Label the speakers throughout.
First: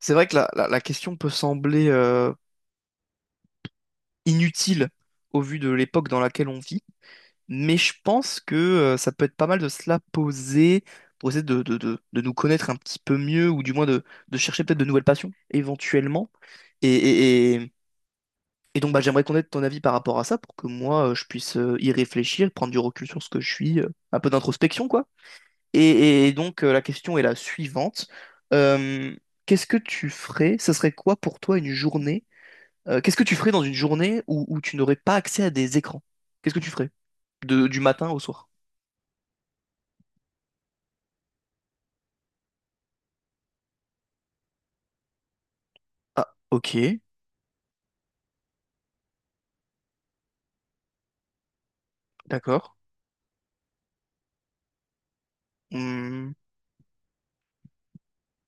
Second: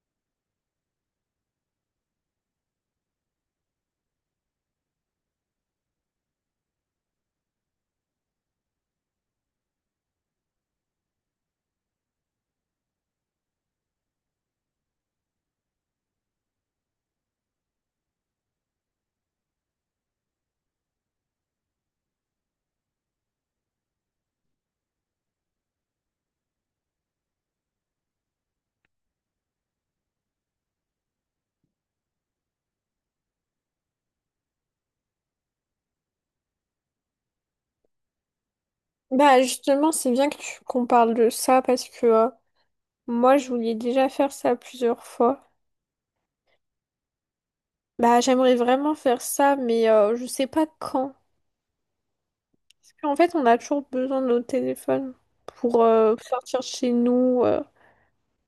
Speaker 1: C'est vrai que la question peut sembler inutile au vu de l'époque dans laquelle on vit, mais je pense que ça peut être pas mal de se la poser pour essayer de nous connaître un petit peu mieux, ou du moins de chercher peut-être de nouvelles passions, éventuellement. Et, et- et- et donc bah, j'aimerais connaître ton avis par rapport à ça, pour que moi je puisse y réfléchir, prendre du recul sur ce que je suis, un peu d'introspection, quoi. Et donc la question est la suivante. Euh, Qu'est-ce que tu ferais? Ce serait quoi pour toi une journée? Qu'est-ce que tu ferais dans une journée où tu n'aurais pas accès à des écrans? Qu'est-ce que tu ferais de, du matin au soir?
Speaker 2: Bah justement, c'est bien que tu qu'on parle de ça parce que moi, je voulais déjà faire ça plusieurs fois.
Speaker 1: Ah, ok,
Speaker 2: Bah j'aimerais vraiment faire ça, mais je sais pas quand.
Speaker 1: d'accord.
Speaker 2: Parce qu'en fait, on a toujours besoin de nos téléphones pour
Speaker 1: Hmm.
Speaker 2: sortir de chez nous,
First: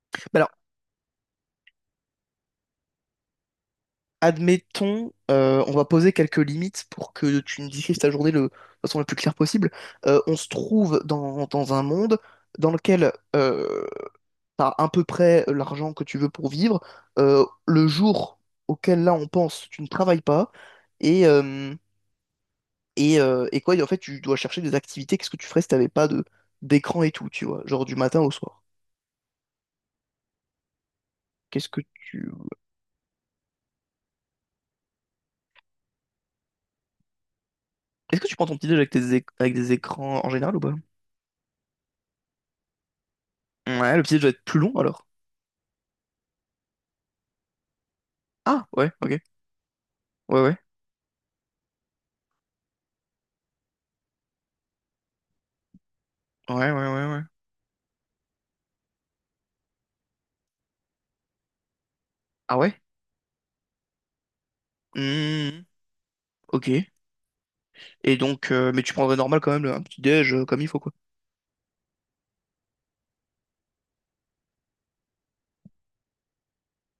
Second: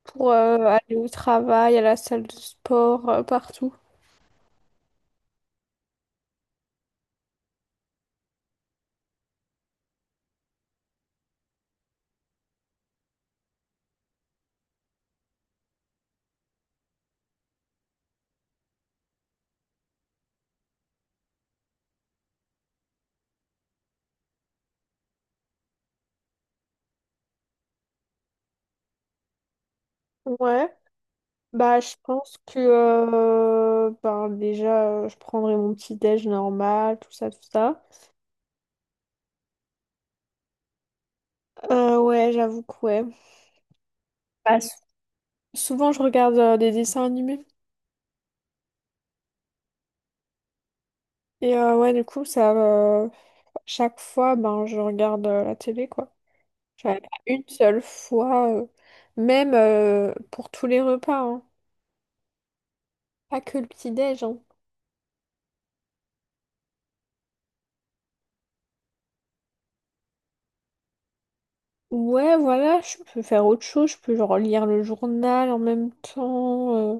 Speaker 2: pour
Speaker 1: Bah alors,
Speaker 2: aller au travail, à la salle de sport, partout.
Speaker 1: admettons, on va poser quelques limites pour que tu nous décrives ta journée le, de façon la plus claire possible. On se trouve dans un monde dans lequel t'as à peu près l'argent que tu veux pour vivre. Le jour auquel là on pense, tu ne travailles pas. Et, euh, et quoi, et en fait, tu dois chercher des activités. Qu'est-ce que tu ferais si t'avais pas de d'écran et tout, tu vois, genre du matin au soir.
Speaker 2: Ouais.
Speaker 1: Qu'est-ce
Speaker 2: Bah
Speaker 1: que
Speaker 2: je
Speaker 1: tu
Speaker 2: pense que ben, déjà, je prendrai mon petit déj normal, tout ça, tout ça.
Speaker 1: est-ce que tu prends ton petit déj avec tes éc- avec des écrans en général ou pas?
Speaker 2: Ouais, j'avoue que ouais.
Speaker 1: Ouais, le petit déj doit être
Speaker 2: Bah,
Speaker 1: plus long alors.
Speaker 2: souvent, je regarde des dessins animés.
Speaker 1: Ah ouais, ok, ouais ouais,
Speaker 2: Et ouais, du coup, ça, chaque fois, ben, je regarde la télé, quoi.
Speaker 1: ouais ouais
Speaker 2: J'avais
Speaker 1: ouais
Speaker 2: pas
Speaker 1: ouais.
Speaker 2: une seule fois, même pour tous les repas, hein.
Speaker 1: Ah ouais?
Speaker 2: Pas que le petit-déj, hein.
Speaker 1: Hmm, ok. Et donc, mais tu prendrais normal quand même le- un petit déj comme il faut quoi.
Speaker 2: Ouais, voilà, je peux faire autre chose, je peux genre lire le journal en même temps,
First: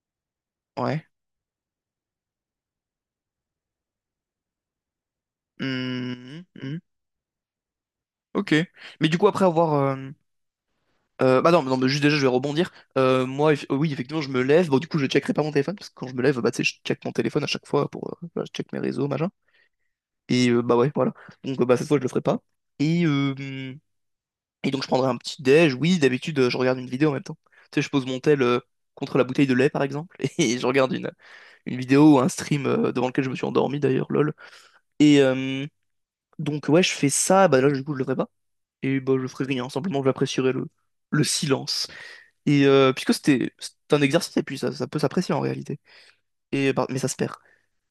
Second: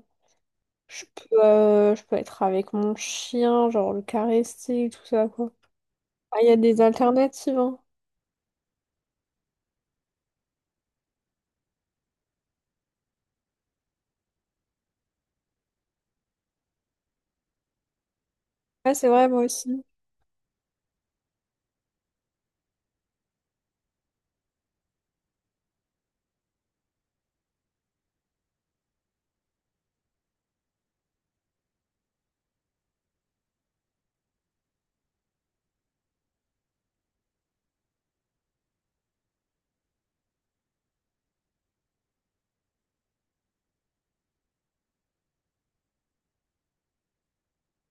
Speaker 2: je
Speaker 1: Ouais.
Speaker 2: peux, euh, je peux être avec mon chien, genre le caresser, tout ça, quoi. Ah,
Speaker 1: Hmm,
Speaker 2: il y a
Speaker 1: hmm,
Speaker 2: des alternatives, hein.
Speaker 1: ok. Mais du coup après avoir bah non, non, mais juste déjà, je vais rebondir. Moi, eff- oui, effectivement, je me lève. Bon, du coup, je checkerai pas mon téléphone, parce que quand je me lève, bah, tu sais, je check mon téléphone à chaque fois pour, voilà, je check mes
Speaker 2: Ouais,
Speaker 1: réseaux,
Speaker 2: c'est vrai,
Speaker 1: machin.
Speaker 2: moi aussi.
Speaker 1: Et bah ouais, voilà. Donc, bah, cette fois, je le ferai pas. Et, euh, et donc, je prendrai un petit déj. Oui, d'habitude, je regarde une vidéo en même temps. Tu sais, je pose mon tel contre la bouteille de lait, par exemple, et je regarde une vidéo ou un stream devant lequel je me suis endormi, d'ailleurs, lol. Et donc, ouais, je fais ça. Bah là, du coup, je le ferai pas. Et bah, je ferai rien. Simplement, j'apprécierai le silence. Et puisque c'est un exercice, et puis ça peut s'apprécier en réalité. Et, bah, mais ça se perd.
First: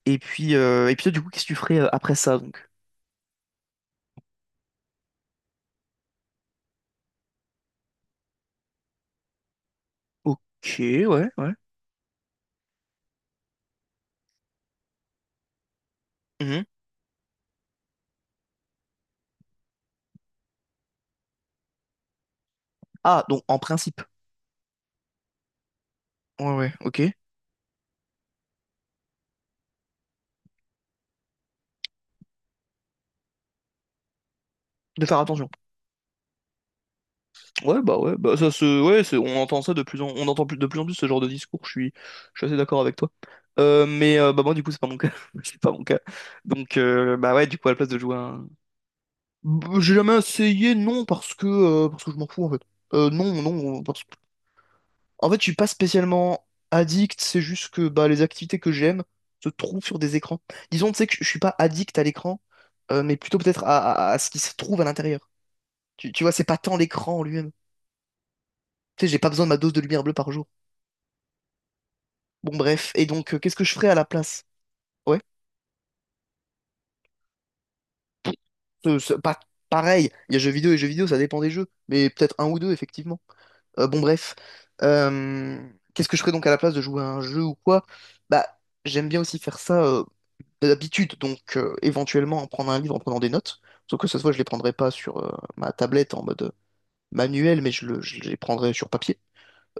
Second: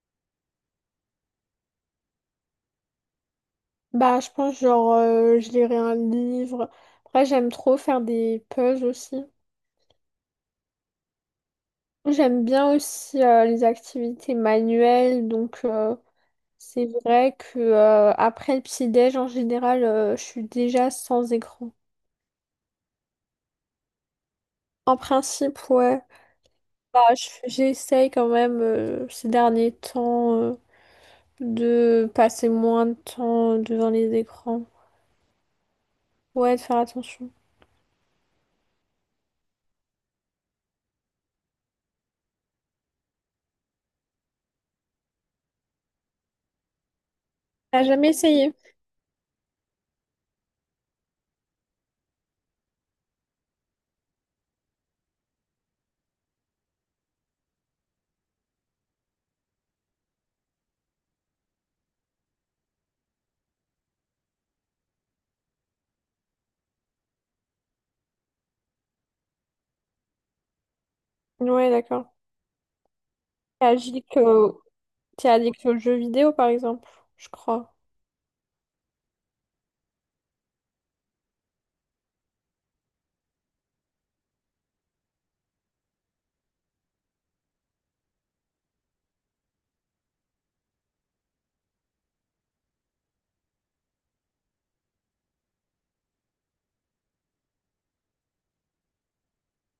Speaker 1: Et puis toi, du coup, qu'est-ce que tu ferais après ça, donc?
Speaker 2: Bah, je pense, genre, je lirai un livre. Après, j'aime trop faire des puzzles aussi.
Speaker 1: Ok, ouais, ouais.
Speaker 2: J'aime bien aussi les activités manuelles, donc
Speaker 1: Mhm.
Speaker 2: c'est vrai que après le petit-déj, en général, je suis déjà sans écran.
Speaker 1: Ah, donc en principe.
Speaker 2: En principe, ouais.
Speaker 1: Ouais, ouais,
Speaker 2: Bah,
Speaker 1: ok.
Speaker 2: j'essaye quand même ces derniers temps de passer moins de temps devant les écrans.
Speaker 1: De faire attention.
Speaker 2: Ouais, de faire attention.
Speaker 1: Ouais, bah ça se. Ouais, c'est- on entend ça de plus en on entend plus, de plus en plus ce genre de discours, je suis assez d'accord avec toi. Mais bah moi du coup c'est pas mon cas. C'est pas mon cas. Donc bah ouais, du coup à la
Speaker 2: T'as
Speaker 1: place de
Speaker 2: jamais
Speaker 1: jouer à un.
Speaker 2: essayé?
Speaker 1: Bah, j'ai jamais essayé, non, parce que je m'en fous en fait. Non, non, parce en fait, je suis pas spécialement addict, c'est juste que bah, les activités que j'aime se trouvent sur des écrans. Disons, tu sais que je suis pas addict à l'écran, mais plutôt peut-être à, à ce qui se trouve à l'intérieur. Tu vois, c'est pas tant l'écran en lui-même. Tu sais, j'ai pas besoin de ma dose de lumière bleue par jour.
Speaker 2: Ouais, d'accord.
Speaker 1: Bon, bref. Et donc, qu'est-ce que
Speaker 2: T'es
Speaker 1: je ferais à la
Speaker 2: addict,
Speaker 1: place?
Speaker 2: euh,
Speaker 1: Ouais.
Speaker 2: t'es addict aux jeux vidéo, par exemple, je crois.
Speaker 1: Pas pareil. Il y a jeux vidéo et jeux vidéo, ça dépend des jeux. Mais peut-être un ou deux, effectivement. Bon, bref. Euh, Qu'est-ce que je ferais donc à la place de jouer à un jeu ou quoi? Bah, j'aime bien aussi faire ça d'habitude, donc éventuellement en prendre un livre en prenant des notes. Sauf que cette fois, je les prendrai pas sur ma tablette en mode manuel, mais je, le- je les prendrai sur papier.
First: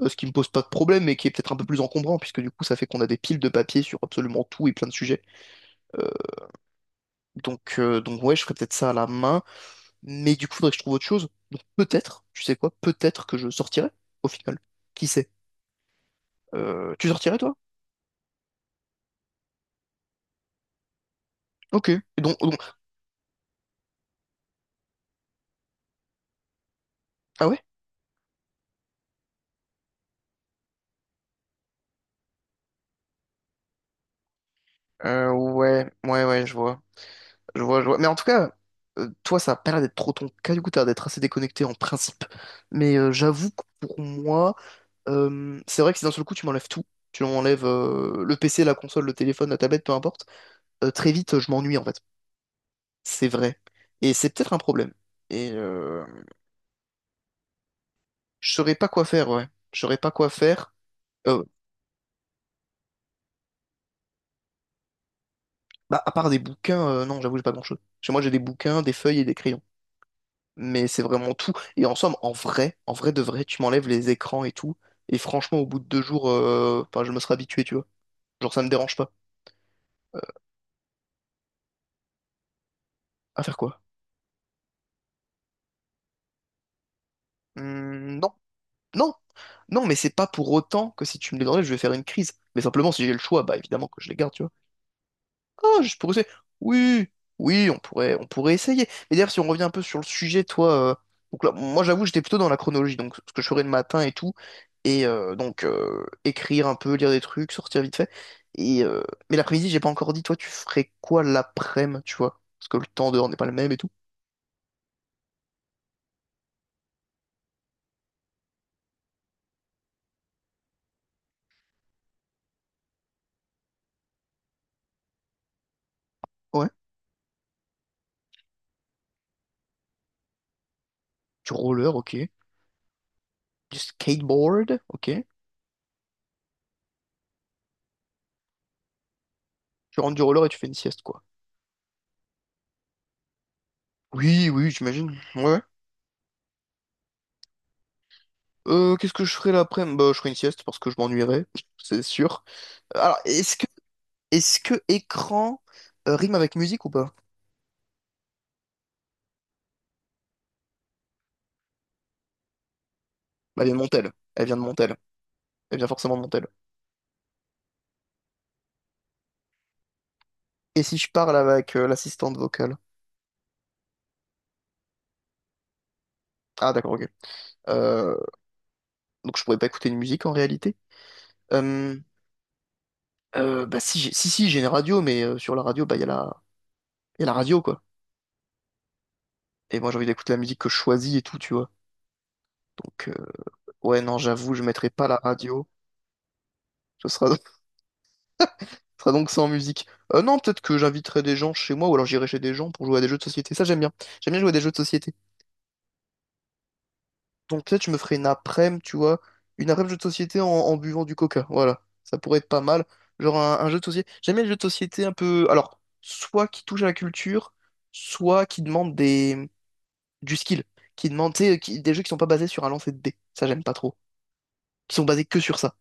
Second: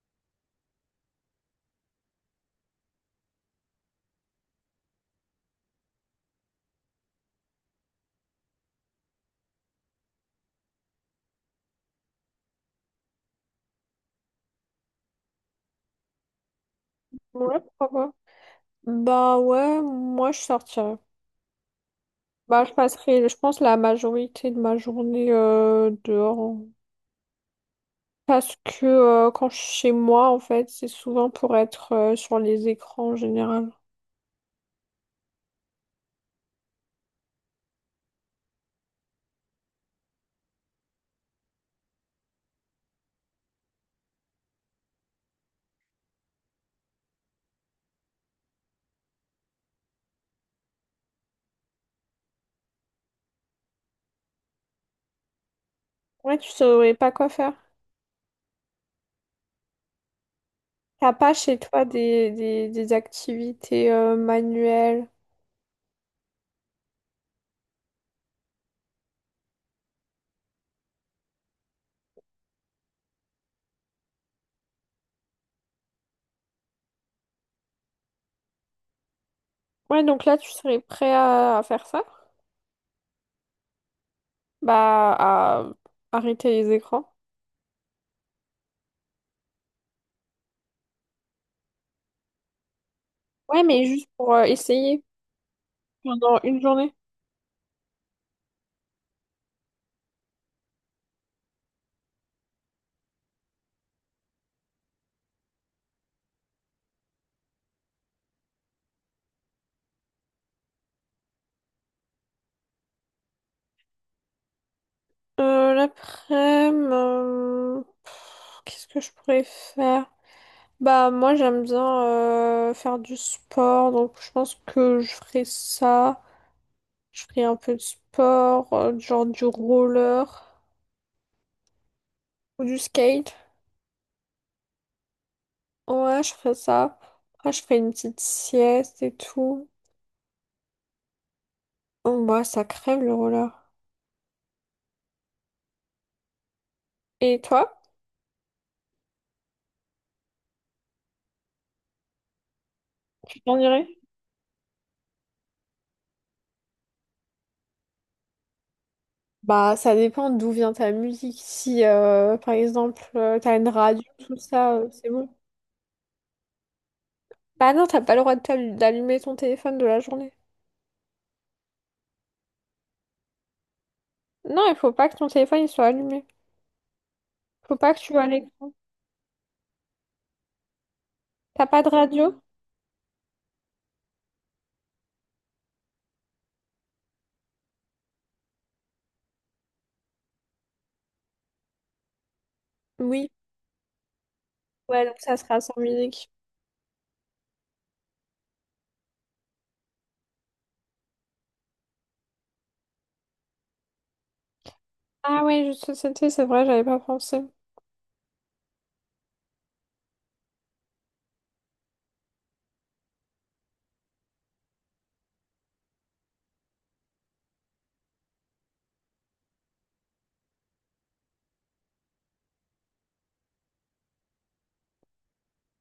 Speaker 1: Ce qui me pose pas de problème, mais qui est peut-être un peu plus encombrant, puisque du coup, ça fait qu'on a des piles de papier sur absolument tout et plein de sujets. Euh, donc ouais, je ferais peut-être ça à la main, mais du coup, faudrait que je trouve autre chose. Donc peut-être, tu sais quoi, peut-être que je sortirai au final. Qui sait? Tu sortirais toi?
Speaker 2: Ouais, pourquoi pas. Bah ouais, moi je sortirais.
Speaker 1: Ok.
Speaker 2: Bah, je
Speaker 1: Donc-
Speaker 2: passerai, je pense, la majorité de ma journée dehors, hein.
Speaker 1: ah ouais?
Speaker 2: Parce que quand je suis chez moi, en fait, c'est souvent pour être sur les écrans en général.
Speaker 1: Ouais, ouais, ouais, je vois. Je vois, je vois. Mais en tout cas, toi, ça a pas l'air d'être trop ton cas, du coup, t'as l'air d'être assez déconnecté en principe. Mais j'avoue que pour moi, c'est vrai que si d'un seul coup, tu m'enlèves tout, tu m'enlèves le PC, la console, le téléphone, la tablette, peu importe, très vite, je m'ennuie, en fait. C'est vrai. Et c'est peut-être un problème. Et
Speaker 2: Ouais, tu saurais pas quoi faire.
Speaker 1: je saurais pas quoi faire, ouais. Je saurais pas quoi faire.
Speaker 2: T'as pas
Speaker 1: Euh,
Speaker 2: chez toi des activités manuelles.
Speaker 1: bah, à part des bouquins, non, j'avoue, j'ai pas grand-chose. Chez moi, j'ai des bouquins, des feuilles et des crayons, mais c'est vraiment tout. Et en somme, en vrai de vrai, tu m'enlèves les écrans et tout. Et franchement, au bout de deux jours, enfin, je me serais habitué, tu vois. Genre, ça me dérange pas.
Speaker 2: Ouais, donc là, tu serais prêt à faire ça?
Speaker 1: À faire quoi?
Speaker 2: Bah, à arrêter les écrans.
Speaker 1: Hmm, non, non, non, mais c'est pas pour autant que si tu me les enlèves, je vais faire une crise. Mais simplement, si j'ai le choix, bah
Speaker 2: Ouais, mais
Speaker 1: évidemment que
Speaker 2: juste
Speaker 1: je les garde,
Speaker 2: pour
Speaker 1: tu vois.
Speaker 2: essayer
Speaker 1: Ah, juste pour essayer.
Speaker 2: pendant une journée.
Speaker 1: Oui, oui, on pourrait essayer. Mais d'ailleurs, si on revient un peu sur le sujet, toi, donc là, moi j'avoue, j'étais plutôt dans la chronologie, donc ce que je ferais le matin et tout, et écrire un peu, lire des trucs, sortir vite fait. Et mais l'après-midi, j'ai pas encore dit, toi, tu ferais quoi l'après-midi, tu vois? Parce que le temps dehors n'est pas le même et tout.
Speaker 2: L'après-midi, qu'est-ce que je pourrais faire? Bah moi j'aime bien faire du sport, donc je pense que je ferai ça.
Speaker 1: Ouais.
Speaker 2: Je ferai un peu de sport, genre du roller
Speaker 1: Du roller, ok.
Speaker 2: ou du skate.
Speaker 1: Du skateboard, ok.
Speaker 2: Ouais, je ferai ça. Après je ferai une petite sieste et tout.
Speaker 1: Tu rentres du roller et tu fais une sieste, quoi.
Speaker 2: Oh, bah ça crève le roller.
Speaker 1: Oui, oui, j'imagine. Ouais.
Speaker 2: Et toi?
Speaker 1: Qu'est-ce que je ferais l'après-midi? Bah, je ferais une sieste parce que je m'ennuierais, c'est sûr. Alors,
Speaker 2: Tu
Speaker 1: est-ce
Speaker 2: t'en
Speaker 1: que
Speaker 2: irais?
Speaker 1: est-ce que écran rime avec musique ou pas?
Speaker 2: Bah ça dépend d'où vient ta musique. Si par exemple t'as
Speaker 1: Bah, elle
Speaker 2: une
Speaker 1: vient de
Speaker 2: radio,
Speaker 1: Montel.
Speaker 2: tout
Speaker 1: Elle vient de
Speaker 2: ça,
Speaker 1: Montel.
Speaker 2: c'est bon.
Speaker 1: Elle vient forcément de Montel.
Speaker 2: Bah non, t'as pas le droit de d'allumer ton téléphone de la journée.
Speaker 1: Et si je parle avec l'assistante vocale?
Speaker 2: Non, il faut pas que ton téléphone il soit allumé.
Speaker 1: Ah d'accord, ok.
Speaker 2: Faut pas que tu
Speaker 1: Euh,
Speaker 2: vas à l'écran.
Speaker 1: donc je pourrais pas écouter une musique en réalité.
Speaker 2: T'as pas de
Speaker 1: Euh,
Speaker 2: radio?
Speaker 1: bah si, j'ai- si, si, j'ai une radio, mais sur la radio, bah il y a la radio quoi. Et moi j'ai envie d'écouter la musique que je choisis et tout, tu vois. Donc
Speaker 2: Oui.
Speaker 1: ouais, non, j'avoue, je mettrai pas
Speaker 2: Ouais, donc
Speaker 1: la
Speaker 2: ça sera
Speaker 1: radio.
Speaker 2: sans musique.
Speaker 1: Ce sera, ce sera donc sans musique. Non, peut-être que j'inviterai des gens chez moi ou alors j'irai chez des gens pour jouer à des jeux de société. Ça j'aime bien. J'aime bien jouer à des jeux de société.
Speaker 2: Ah ouais, jeux de société, c'est vrai, j'avais pas pensé.
Speaker 1: Donc peut-être je me ferais une après-midi, tu vois, une après-midi jeu de société en, en buvant du coca. Voilà, ça pourrait être pas mal. Genre un jeu de société. J'aime bien les jeux de société un peu. Alors, soit qui touche à la culture, soit qui demande des du skill, qui demande tu sais, qui- des jeux qui sont pas basés sur un lancer de dés. Ça j'aime pas trop. Qui sont basés que sur ça.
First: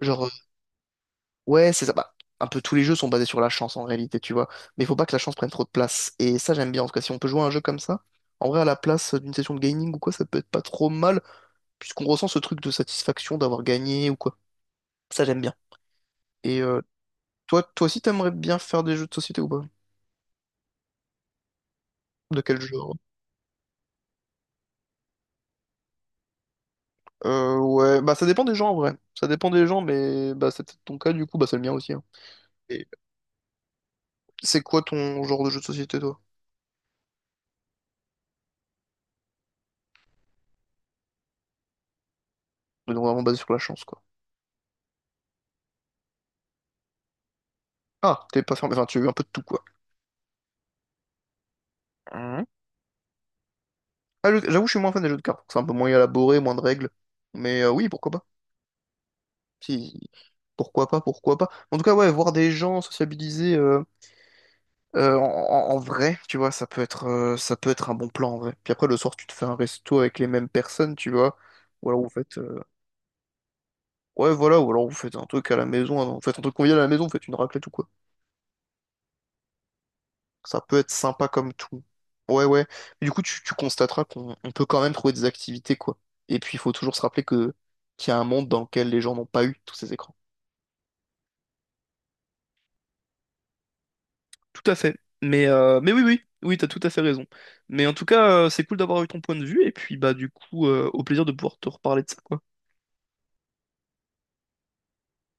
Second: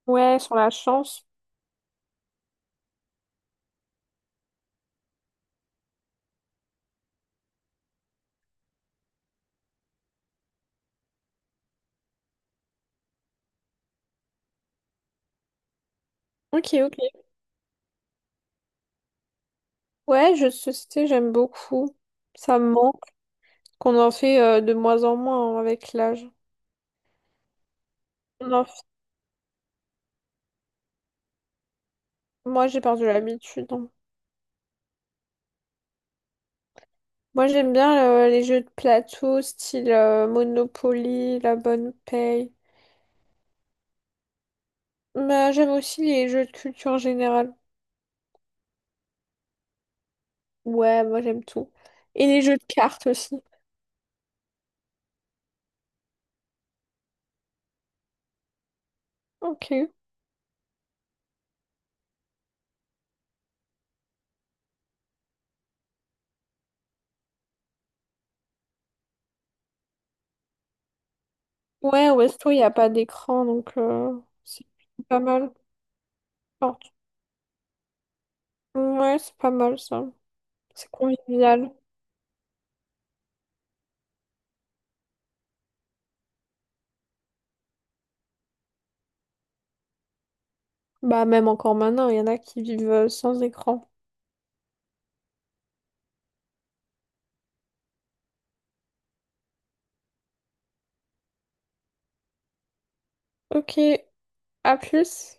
Speaker 1: Genre
Speaker 2: Ouais, sur la chance.
Speaker 1: ouais, c'est ça. Bah, un peu tous les jeux sont basés sur la chance en réalité, tu vois. Mais il faut pas que la chance prenne trop de place. Et ça, j'aime bien. En tout cas, si on peut jouer à un jeu comme ça, en vrai, à la place d'une session de gaming ou quoi, ça peut être pas trop mal, puisqu'on ressent ce truc de satisfaction d'avoir gagné ou quoi. Ça, j'aime bien. Et
Speaker 2: Ok, ok.
Speaker 1: toi aussi, t'aimerais bien faire des jeux de société ou pas?
Speaker 2: Ouais, jeux de société, j'aime beaucoup.
Speaker 1: De
Speaker 2: Ça
Speaker 1: quel
Speaker 2: me
Speaker 1: genre?
Speaker 2: manque qu'on en fait de moins en moins, hein, avec l'âge.
Speaker 1: Ouais, bah ça dépend
Speaker 2: On
Speaker 1: des
Speaker 2: en
Speaker 1: gens en
Speaker 2: fait-
Speaker 1: vrai. Ça dépend des gens, mais bah c'est peut-être ton cas du coup, bah c'est le mien aussi, hein.
Speaker 2: Moi, j'ai
Speaker 1: Et
Speaker 2: perdu l'habitude, hein.
Speaker 1: c'est quoi ton genre de jeu de société, toi?
Speaker 2: Moi, j'aime bien les jeux de plateau, style Monopoly, La Bonne Paye.
Speaker 1: Donc vraiment basé sur la chance, quoi.
Speaker 2: Mais j'aime aussi les jeux de culture générale.
Speaker 1: Ah, t'es pas fermé, enfin tu as eu un peu de tout, quoi.
Speaker 2: Ouais, moi, j'aime tout. Et les jeux de cartes aussi.
Speaker 1: Ah, je- j'avoue, je suis moins fan des jeux de cartes, parce que c'est un peu moins élaboré, moins de règles. Mais oui, pourquoi pas.
Speaker 2: Ok.
Speaker 1: Si, pourquoi pas, pourquoi pas. En tout cas, ouais, voir des gens sociabiliser en, en vrai, tu vois, ça peut être un bon plan en vrai. Puis après, le soir, tu te fais un resto avec les mêmes personnes, tu vois. Ou alors vous
Speaker 2: Ouais,
Speaker 1: faites,
Speaker 2: Westo, il n'y a pas d'écran, donc
Speaker 1: ouais, voilà,
Speaker 2: c'est
Speaker 1: ou alors vous faites
Speaker 2: pas
Speaker 1: un truc
Speaker 2: mal.
Speaker 1: à la maison, hein. Vous faites un truc
Speaker 2: Enfin,
Speaker 1: convivial à la maison, vous faites une raclette ou quoi.
Speaker 2: ouais, c'est pas mal ça.
Speaker 1: Ça peut
Speaker 2: C'est
Speaker 1: être sympa comme
Speaker 2: convivial.
Speaker 1: tout. Ouais, ouais. Mais du coup, tu constateras qu'on on peut quand même trouver des activités, quoi. Et puis, il faut toujours se rappeler que qu'il y a un monde dans lequel les gens n'ont pas eu tous ces écrans.
Speaker 2: Bah, même encore maintenant, il y en a qui vivent sans écran.
Speaker 1: Tout à fait. Mais oui, oui, oui, t'as tout à fait raison. Mais en tout cas, c'est cool d'avoir eu ton point de vue, et puis bah du coup, au plaisir de pouvoir te reparler de ça, quoi.
Speaker 2: Ok, à plus.